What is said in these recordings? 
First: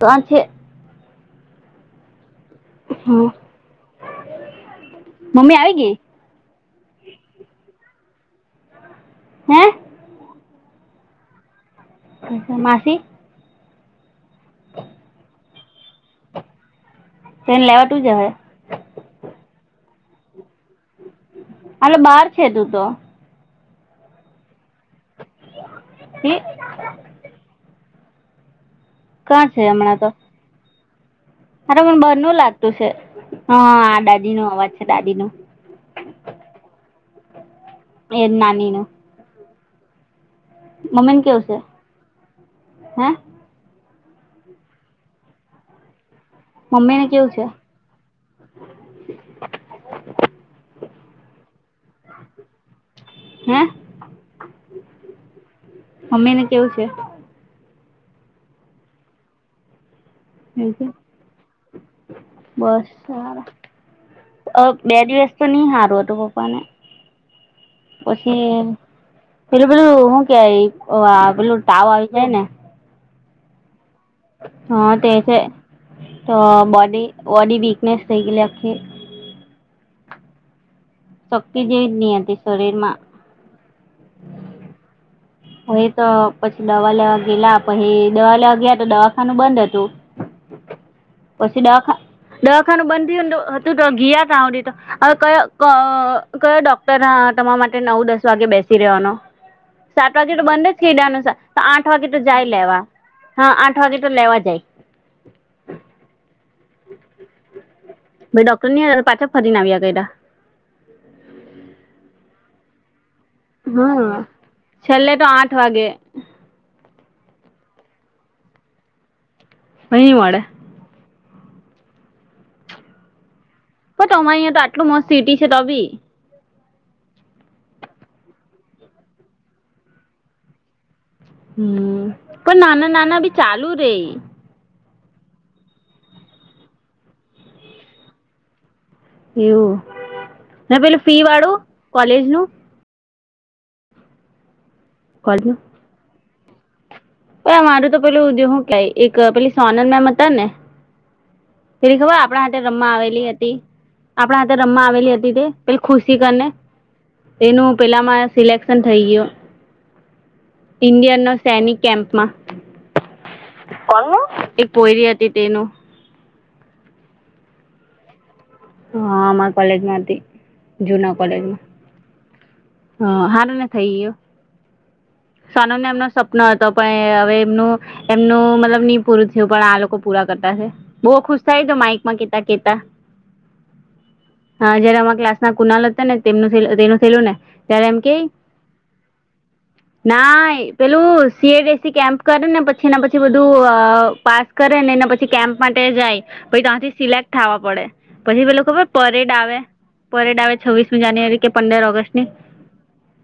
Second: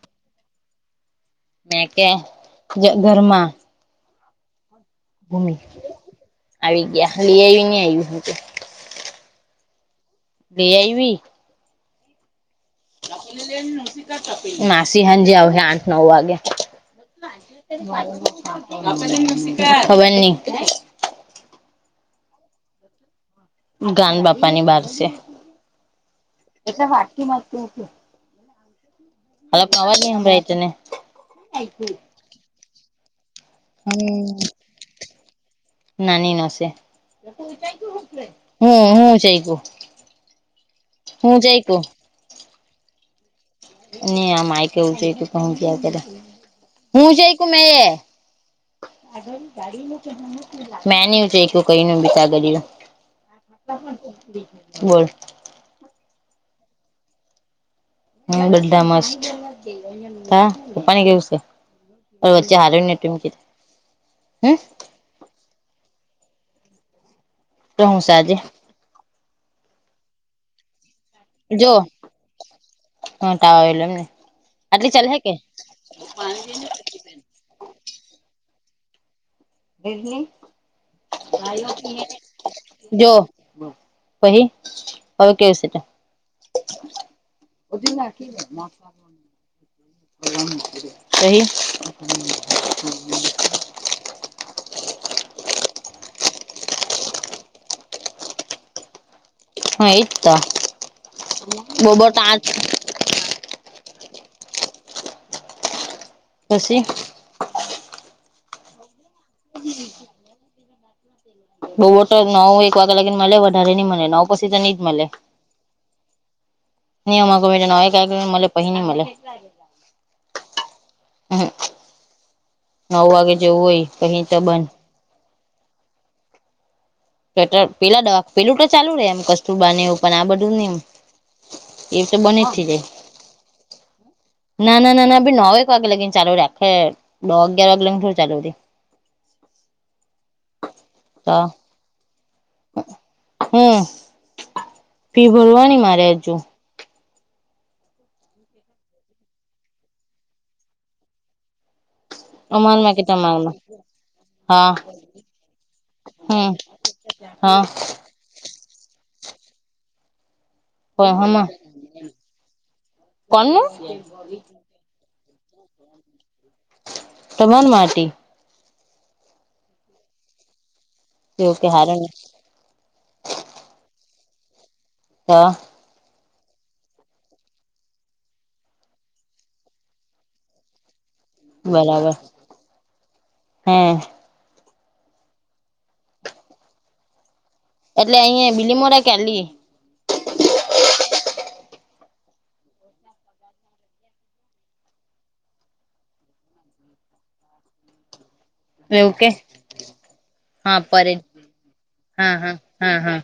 તા છે. તા છે. મે કે ઘરમાં મેં કે હમ. ઘરમાં મેં ઘુમી આવી મમ્મી ગયા લઈ ગઈ આવી નહી આવ્યું હું તો. ઘુમી આવી ગયા લઈ આવી નહીં આવ્યું હું તો. હેં હેં બેેઈવીી બેઈવી અચછા માસી. અચછા માસી. [unintelligible] માસી હાજે આવશે આઠ નવ વાગ્યા. માસી સાંજે આવશે આઠ નવ વાગ્યા. તેને [inaudible] લેવા તું જ હવે ખબર નહી. ખબર નહી. આલે બાર છે તું તો. આલે બાર છે તું તો ‌ ગાન બાપા ની બહાર છે. ગાન બાપા ની બહાર છે ‌ [inaudible] હમ એમ એ વાકી માત તું. એ વાટકી માત તું કાં હાલ પ્રવાર ન હમ્રઈ ત ને. હાલ પ્રવાર ન હતી ત ને‌ અરે મને બરનુ લાગતું છે, હા દાદી નો અવાજ છે દાદી નો. અરે મને બરનુ લાગતું છે હા દાદી નો અવાજ છે દાદી નો. નાની નશે, [inaudible] હું હું ચઈકું? નાની નશે, હું હું ચઈકુ? નાની મમન કેવ છે, હે? મન કેયા છે ની આ માય કેવું જોય્તુ પણ કેયા કરે, હું ઉચઇકુ મેં? મમ્મી ને ની કેવું છે આ માય કેવું જાય તું પણ કેયા કરે, હુ ઉચઈકુ મેં? [unintelligible] મે ની ઉચઇકુ મેં ની ઉચઈકુ મેં ની કઈ નું હે બી [inaudible] બોલ કઈ નું બી બોલ અમે ને કેવું છે? અમે ને કેવું છે? હમ બધા મસ્ત. હમ બધા મ હમ બધા મસ્ત હમ બધા હા પપ્પાની કેવું છે? પણ વચ્ચે હારુની તુંમ હા પપ્પાની એવું છે? બસ પણ વચ્ચે સાધુની સારા તુમ અ બે દિવસ તો નહી સારું હતું પપ્પાને તો હું સાજે પછી, અ બે દિવસ તો નહીં સારું હતું પપ્પાને પછી પેલું પેલું હું કેય પેલું તાવ આવી જાય ને? પેલું પેલું હું કેય પેલું તાવ આવી જાય ને? એલ એમને [inaudible] એલ એમને હા આટલી ચાલે તે હે કે છે તો બોડી બોડી વીકનેસ થઈ ગયલી આખી. હા તે છે તો બોડી બોડી વીકનેસ થઈ ગયેલી આખી. શક્તિ જેવી જ નહી હતી શરીરમાં [inaudible] જો પહી હવે કેવું હ છે એતો પછી દવા લવા ગેલા પછી દવા લવા ગયા તો દવાખાનું બંધ હતું. એવુ [inaudible] પહી પહી દવાખાનું બંધ થયને હતું ગયા તી તો હવે ક-ક-કયો કયો ડો--દવાખાન બંધ થયને હતું ગયા તી તો હવે ક-ક-કયો કયો ડો [unintelligible] તમારા માટે નવ દસ વાગે બેસી રહેવાનો? તમારા માટે નવ દસ વાગે બેસી રહેવાનો? હા એજ સાત વાગે તો બંધ જ થઈ જાય તોય આઠ વાગે બોબટ તો આઠ લેવા જ જાય હા આઠ વાગે બછી પછી ડોક્ટર ની પાછા ફરીને કયડા. બઉ ઓટ નવ એક વાગ્યા લાગીને મળે વધારે નહી મળે હા નવ પછી તો નહી જ મળે. છેલ્લે તો આઠ વાગે [unintelligible] [unintelligible] હમ્મ નવ વાગે જેવું હોય પ પહી તમા આંયા તો બંધ આટલું મસ્ત સિટી છે તો બી સ્વેટર પેલા દવા પેલું તો ચાલુ રે એમ કસ્તુરબા ને એવું પણ આ બધું ની એ હમ્મ તો બંધ પણ નાના નાના બી ચાલુ રેય નાના નાના ભી નવેક વાગે લગીને ચાલુ રે આખે દહ અગિયાર વાગે લગીને થોરિ ચાલુ રે એવું ને પેલું ફી વાળું કોલેજ નું હમ્મ ફી કોલેજનું ભરવાની મારે હજુ એ અમારું તો પેલું હું કેય એક પેલી સોનલ મેમ હતા ને પેલી ખબર આપણા હાતે રમવા અમારમાં કે આવેલી તમારમાં હતી આપણા હાતે હા રમવા આવેલી હતી તે પેલી ખુશી કરીને હમ હા તેનું પેલામાં સિલેેક્શન થઈ ગયો ઇન્ડિયન નો હમાં સૈનિક કેમ્પમાં કોનું કોનું પોયરી હતી તેનું તમાર માટી હા અમારા કોલેજમાં હતી જુના એવું કોલેજમાં કે હારું ને હ હારુ ને થઈ યયો તો સોનમ મેમ નો સપનો હતો પણ હવે એમનું એમનું મતલબ ની પૂરું થયું પણ આ લોકો પૂરા કરતા છે બહુ ખુશ થાય તો બરાબર માઈકમાં કેતા કેતા હે હા જયારે અમા ક્લાસ ના કુનાલ હશે ને તેમનું તેનું થઈલું ને ત્યારે એમ કે એટલે અહંયા બીલીમોરા કે [unintelligible] ના પેલું સીએડીએસી કેમ્પ કરે ને પછીના પછી બધું પાસ કરે ને પછી કેમ્પ માટે જાય પહિ ત્યાંથી સિલેક્ટ થવા પડે પછી પેલુ ખબર એવું કે પરેડ આવે પરેડ આવે હા છવ્વીસમી જાન્યુઆરી કે પંદર ઓગસ્ટ ની હમ્મ હમ્મ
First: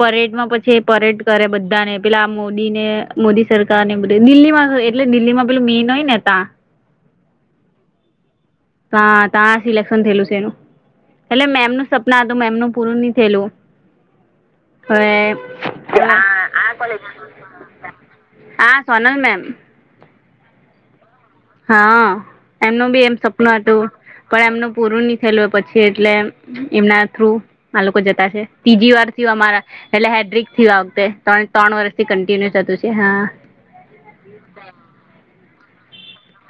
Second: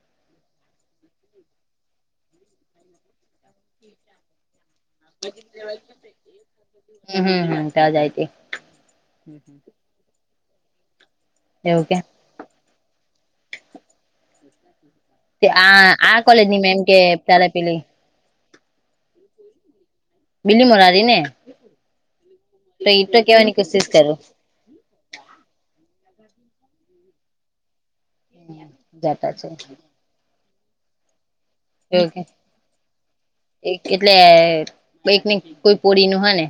પરેડ માં પછી પરેડ કરે બધાને પેલા મોદી ને મોદી સરકાર ને બધે દિલ્હીમાં એટલે દિલ્લી માં પેલુ મીન હોઈ ને તા હમ્મ હમ્મ હમ્મ તાજાય તે હા તા સિલેક્શન થયેલું છે એનું એટલે એવું મેમનું કે સપના મેમનું પૂરું ની થયેલું હવે આ આ કોલેજની મેમ કે [unintelligible] પેલી આ સોનલ મેમ બિલીમોરા વારી ને હા તો એમનું બી એ એમ તો કેવાની સપનું હતું કોશિશ કરું પણ એમનું પૂરું ની થયેલું પછી એટલે એમના થ્રુ આ લોકો જતા છે ત્રીજી વાર થી જાતા છે અમારા એટલે હેડ્રિક થીયુ આ વખતે ત્રણે ત્રણ વર્ષથી કન્ટિન્યુ થતું છે હા એક એટલે કોઈક ને કોઈ પોડી નું હે ને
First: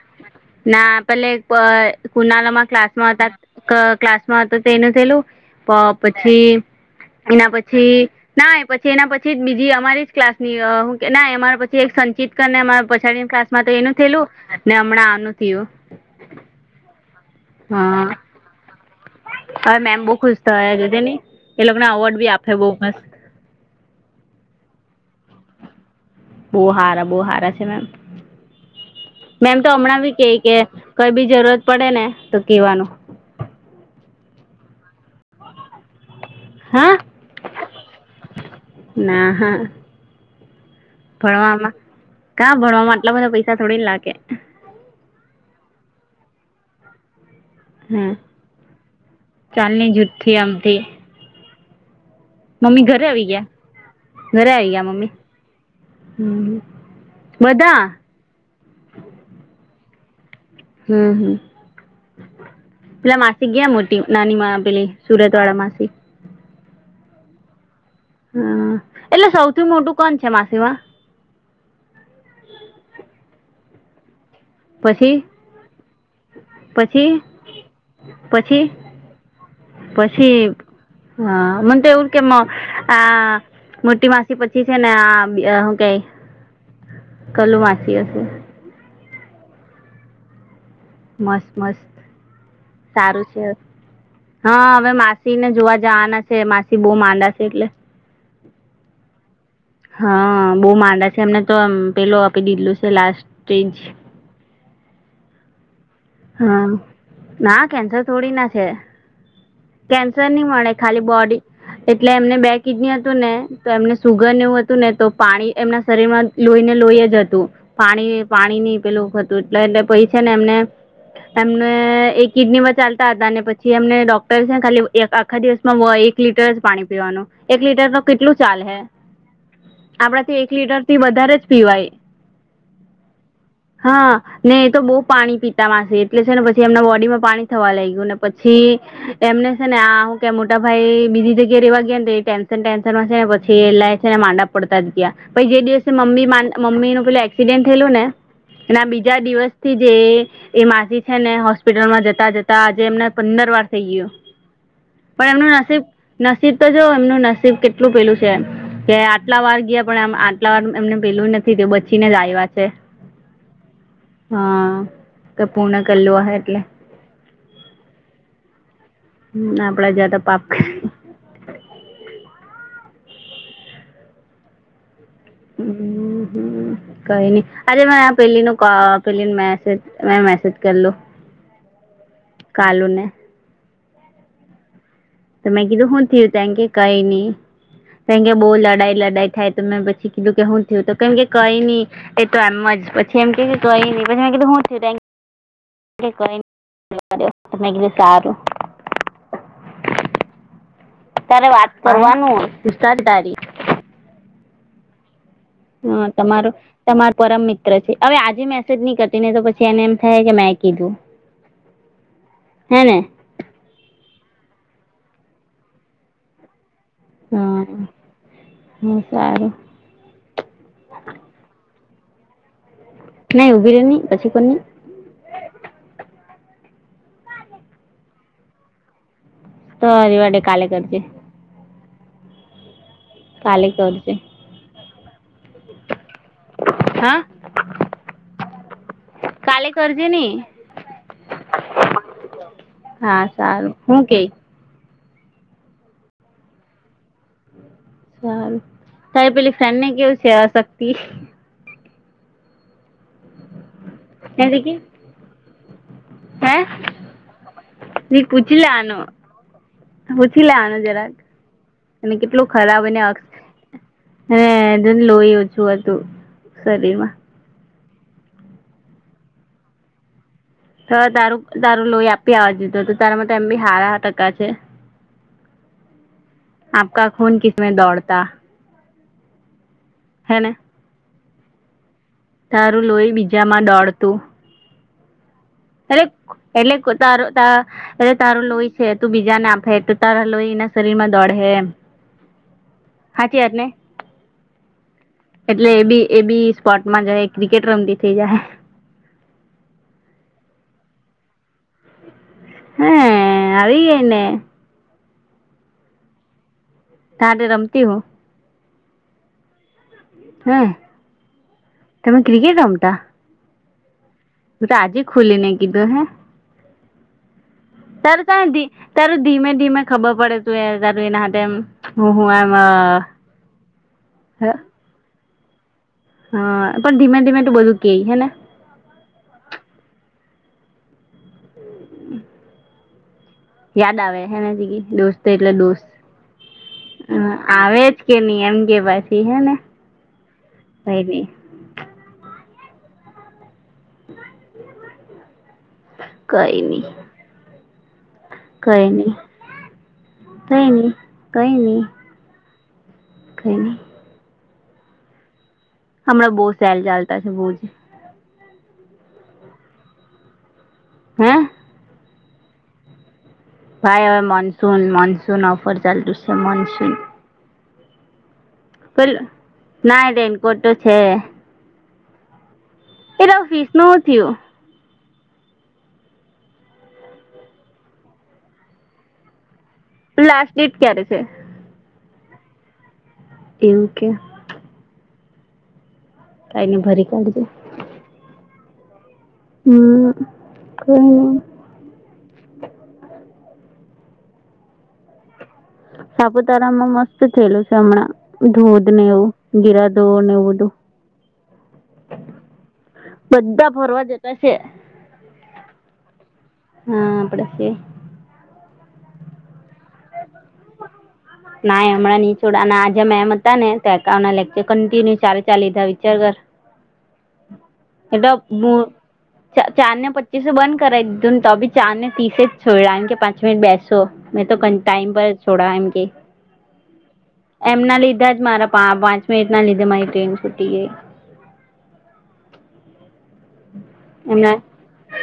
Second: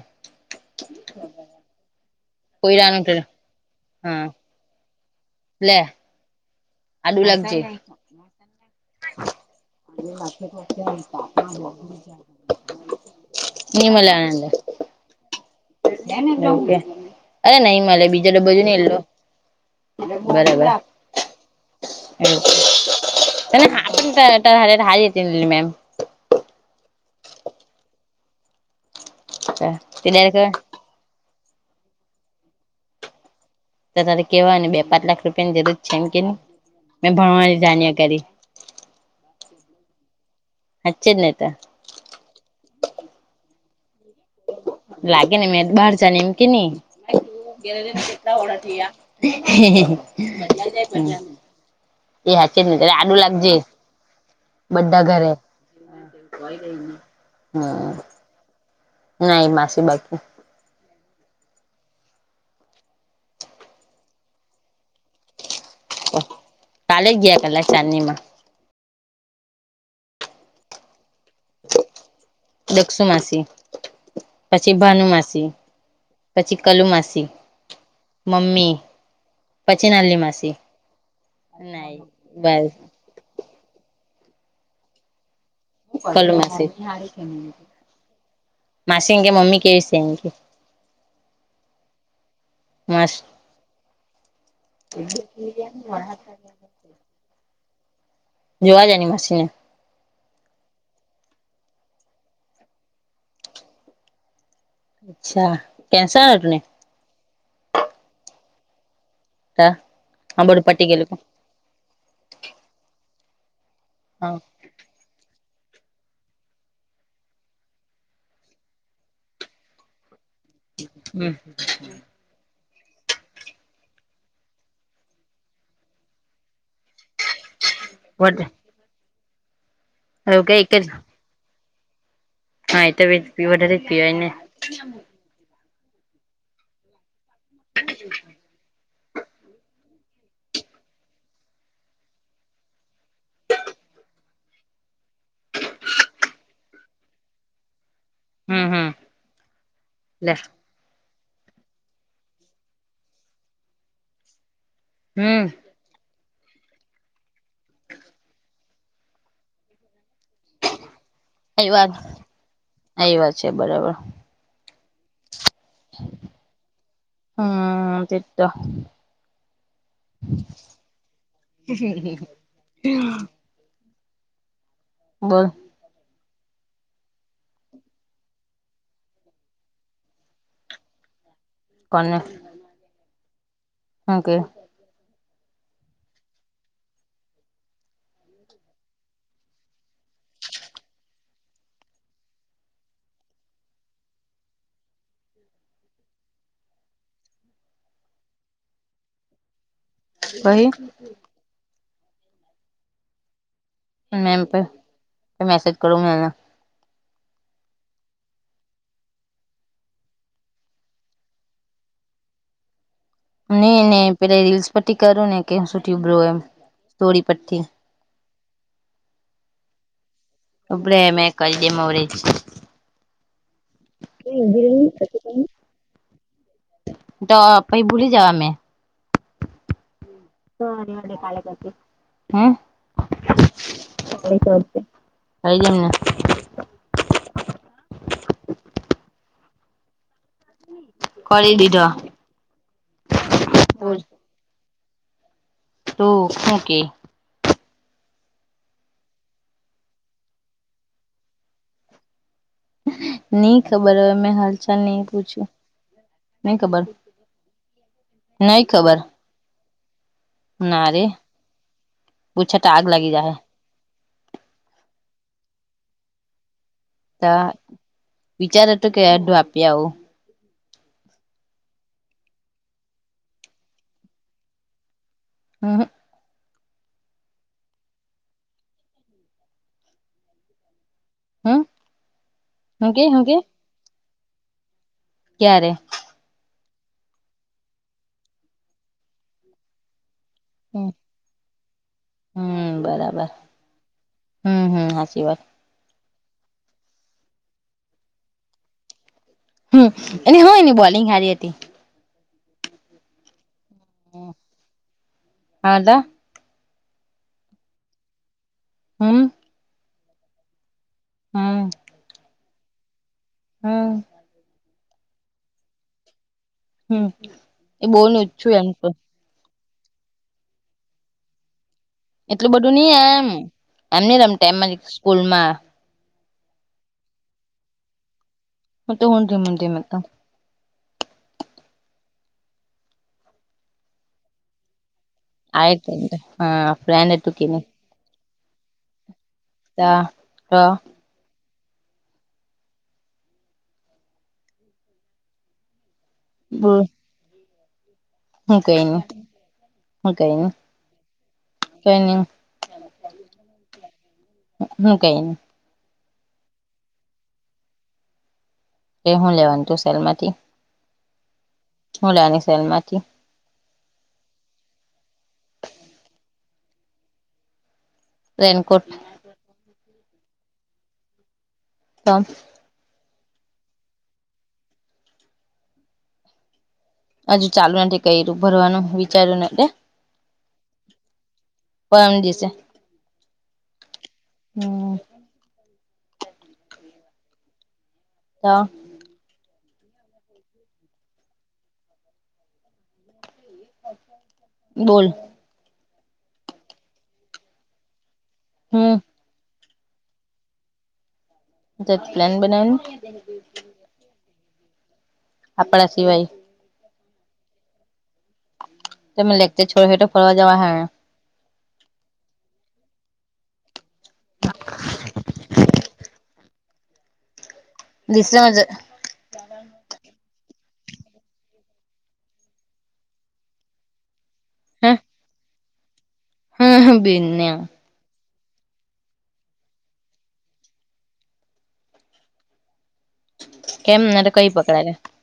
ના પેલે કુનાલા અમાં ક્લાસમાં કોયરાનું હતા હા ક્લાસમાં હતો તેનું થેલું લે પ પછી આડું એના લાગજે પછી ના એ પછી એના પછી જ બીજી અમારી જ ક્લાસની અ ના અમારા પછી એક સંચિત કરી ને અમારા પછાડીની ક્લાસ. માં તો ની એનું મલે થેલું આનંદ ને હમણાં આનું. થયું [unintelligible] અરે નઇ મળે હા બીજો ડબ્બો જોને એલો. હવે મેમ બહુ ખુશ થહે બરાબર જોજે ની એ લોકને અવાર્ડ બી આપહે બઉ મસ્ત [unintelligible] મેમ બહુ હારા બહુ હારા છે મેમ મેમ તો હમણાં તે બી કે કે ડાયરેક્ટ કઈ બી જરૂરત પડે ને તો કેવાનું. તો તારે કેવાય ને બે પાંચ લાખ રૂપિયા ની જરૂર છે એમ કેની હા મેં ભણવાની જાણ્યા કરી. ના હા હાચે જ ને તો ભણવામાં કા ભણવામાં આટલા બધા પૈસા થોડી લાગે લાગે ને મેં બહાર જાની એમ કે ની હમ [unintelligible] ચાલની જૂઠથી આમથી હીહીહી એ હાચે ન મમ્મી ઘરે આડું આવી ગયા લાગજે ઘરે આવી ગયા બધા મમ્મી ઘરે. હમ બધા નઈ માસી બાકી. હમમ હમમ પેલા માસી ગયા મોટી નાની માં પેલી સુરત વાળા માસિ? કાલેજ ગીયાકલા ચાંદિમા હમ એટલે સૌથી મોટું કોણ છે માસીમાં? દક્ષુ માસી પછી ભાનુમાસી પછી કલુ માસી પછી મમ્મી. નાલી પછી માસી હા મને તો ના એવું કે મ. બસ આ મોટી માસી પછી છે ને આ. કે કલુ માસી કલુ માસી હશે માસીન કે મમ્મી કેવી છે એ કે મસ્ત મસ્ત મસ્ત સારું છે હા હવે માસી ને જોવા જવાના છે મા સી બહુ માંદા છે એટલે. જોવા જાની માસીને. હા બહુ માંદા છે એમને તો આમ પેલું આપી દીધલું છે લાસ્ટ સ્ટેજ. અચ્છા કેન્સર હતું ને હા ના કેન્સર થોડી ના છે. તા કેન્સર હા ની બધું મળે પટી ખાલી ગયેલું બોડી. એટલે એમને બે કિડની હતું ને તો એમને સુગર હા એવું હ તુ ને તો પાણી એમના શરીરમાં લોહીને લોઈ જ હતું. પાણી ની પાણી નહી પેલું હતું એટલે એટલે પછી છે ને એમને હમ એમને એક. કિડનીમાં ચાલતા હતા અને પછી એમને ડોક્ટર છે ને ખાલી એક આખા દિવસમાં વ એક. એક લીટર જ પાણી પીવાનું એક લીટર તો કેટલું એવું ચાલ હૈ. આપણાથી એક કઈ લીટર જ થી વધારે જ પીવાય. હા એ તો પી વધારે જ હા પીવાય ને. એ તો બહુ પાણી પીતા માસી એટલે છે ને પછી એમના બોડી માં પાણી થવા લાગ્યું ને પછી. એમને છે ને આ હું કે મોટા ભાઈ બીજી જગ્યાએ રેવા ગયા ને ટેન્શન ટેન્શ ન માં પછી એલા છે ને માંદા જ પડતા ગ્યા. પછી જે દિવસે મમ્મી મા મમ્મી પેલું એક્સિડેન્ટ થેલું ને. હમ એના હમ બીજા દિવસથી જે. લે એ માસી છે ને હોસ્પિટલમાં જતા જતા આજે એમને પંદર વાર થઇ ગયું. પણ હમ એમનું નસીબ નસીબ તો જો એમનું નસીબ કેટલું પેલું છે. કે આટલા વાર ગયા પણ આટલા વાર એમને પેલું ન થી તે એ વાત બચીને જ આવ્યા છે એ વાત છે બરાબર હા કે પૂર્ણ કરલુ અહે એટલે. હમ તે તો હમ આપડા જેવા તો પાપ કરે. [unintelligible] બોલ. હમ હમ. કઈ ની આજે મે પેલીનો કો પેલીનું મેસેજ મે મેસેજ કરલો. [inaudible] કોને. કાલુ ને હું કે તો મેં કીધું હું થયું ત એન કે કઈ ની કેમ કે બો લડાઈ લડાઈ થાય તો મેં પછી કીધું કે હું થયું તો એમકે કે કઈ ની. એ તો એમ જ પછી એમ કે કેઇ ની પછી મેં કીધું હું થયું. આપડે કઈ [unintelligible] મારયો તો મે કીધું સારુ પહી. ત્યારે વાત કરવાનું [unintelligible] તારી મેમ્પ. હ તમારું. તમાર પરમ મિત્ર છે. હવે આજે મેસેજ ની કરતી નય તો પછી એને એમ થાહે કે મેં કીધું. હે ને ની ની પેલી રીલ્સ પરથી કરું ને કે શું થયું બ્રો એમ. તોડી પટી. હા સારું ઉભરે મે કરી દેવ અવેજ નહી ઉભી રે નહી પછી ઓય કોણ નહી ઉભી રેની પછી કરને. તો પહી ભૂલી જાવા મે. તો રેવાડે. તો રેવાડે કાલે કરજે હમ. કાલે કરજે. [unintelligible] હાઈ જમના હા કાલે કરજે ની. કરી દીધો. હા સારું હું કેઈ ટું હું કેય સારુ તારે પેલી ફ્રેન્ડને કેવું છે અશક્તિ. ની ખબર હવે મેં હાલચાલ ની પૂછ્યું ની ખબર. ની પૂછી નઈ ખબર લેવાનું. પૂછી લેવાનું ના રે જરાક અને કેટલુ પૂછે તો ખરાબ આગ એને અ લાગી જાહે હે જેને લોહી ઓછું હતું શરીર માં તહ વિચાર હતું કે અઢધૂ આપી આવું. હ તારું તારું લોહી આપી આવા જોય તું તું તારા માટ એમ બી હારા ટકા છે. અહ. આપકા ખૂન કીસમે દોડતા. હેને. હમ્મ. તારું લોહી બીજામાં દોડતું. ક્યારે? અરે એટલે તારો ત અરે, તારું લોહી છે તું બીજાને આપહે તારા લોહી એના શરીરમાં દોડહે એમ. હમ્મ બરાબર, હાચી વાત ને હમ્મ હાચી વાત. એટલે એ બી એ બી સ્પોર્ટમાં જહે ક્રિકેટ રમતી થઇ જાહે. હમ્મ, એની હું એની બોલિંગ હારી હતી. હા, આવી ગઈ ને [unintelligible] તારે રમતી હું. હમ્મ. હમ્મ, હમ તમે ક્રિકેટ રમતા? હમ્મ. તું તો આજે ખુલી ને કીધું હે. હમ્મ. [unintelligible] તારું ધીમે ધીમે ખબર પડે તું એ તારું એના હાથે એમ હું હું એટલું એમ બધું ની હ એમ એમ ની રમતી એમ જ સ્કૂલમાં હા, પણ ધીમે ધીમે તું બધું કેય હેને હું તો હું ધીમે ધીમે કવ યાદ આવે હે ને બીજી દોસ્ત તો એટલે આ દોસ, હા ફ્રેન્ડ હતું કે નહી આવે જ કે ની એમ કે પાછી હે ને તા કંઈની કઈની હું કઈ નહી કઈની હું કઈ નહી કઈની કઈની કઈ નહી કઈની હું કઈની હમણાં બહુ સેલ ચાલતા છે બોજ તે હું લેવાની તું સેલમાંથી? હે? હું લેવાની સેલમાંથી? કાઈ હવે મનસૂન, મનસૂન ઓફર ચાલતું સે મનસૂન. રેનકોટ ના રેઈનકોટ તો છે. તો એ તારું ફિસનું હું થિયુ? હજુ ચાલુ નથી કર્યું, ભરવાનું વિચાર્યું ને એટલે લાસ્ટ ડેટ ક્યારે છે? પરમ દિવસે. એવું કે. હમ્મ. કાઈની ભરી કાઢજે. તો હમ્મ [unintelligible] બોલ સાપુતારા માં મસ્ત થેલું છે હમણાં ધોધ હમ ને એવું ગીરા ધો ને એવું બધું કંઈક પ્લાન બનાવોન બધ્ધા ફરવા જતા છે. આપડા સિવાય હા આપડા સિવાય તમે લેકચર છોડ હે ટો ફરવા જવા હે ને નાઈ હમણાં ની છોડાના આજે મેમ જ હતા ને તો એકાઉન્ટ ના લેકચર કન્ટિન્યુ ચારે ચાર લીધા વિચાર કર એડપ મુ દસરા ચા ચાર ને પચીસ બંધ કરાય દીધું ને તો બી ચાર ને તીસે જ છોયડા એમ કે પાંચ મિનિટ બેસ સો મેં તો કન ટાઈમ પર જ છોડા એમ કેય હાહા બેનયા એમના લીધા જ મારા પા પા પાંચ મિનિટ ના લીધે મારી ટ્રેન છૂટી ગઈ કેમ નતો કઈ પકડા છે હોર્ન...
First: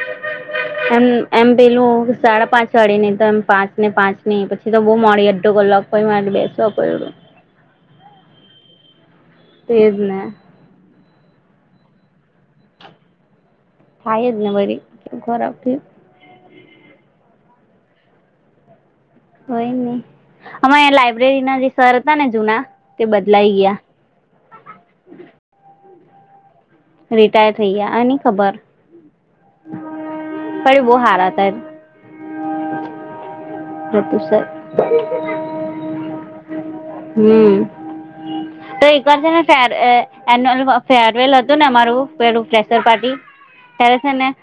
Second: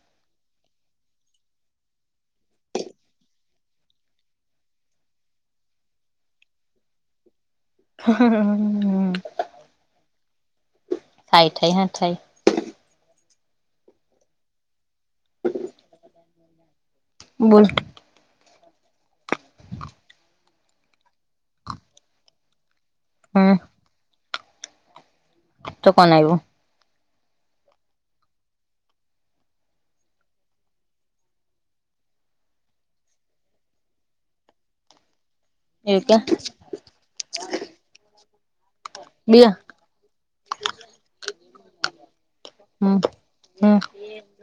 એમ એમ પેલું સાડા પાંચ વાળી નય તો એમ પાંચ ને પાંચ ની પછી એ તો બહુ મોડી અડધો કલાક પણ મારે બેસવા પડ્યું હમમ હમ એજ ને થાય થાય હ થાય થાય જ ને વળી ખરાબ થ્યુ બોલ કઈ નહી અમારે લાઈબ્રેરી ના જે સર હતાને જુના તે હમ બદલાઈ ગયા. તો કોણ આયવુ રિટાયર થઈ ગયા આ નઈ ખબર પણ ઈ બઉ હારા હતા એમ લતુ સા એ કયા તો એક વાર છે ને ફેર એન્યાલનું ફેરવેલ હતું ને અમારું પેલું ફ્રેશર હમ પાર્ટી હમ ત્યારે છે ને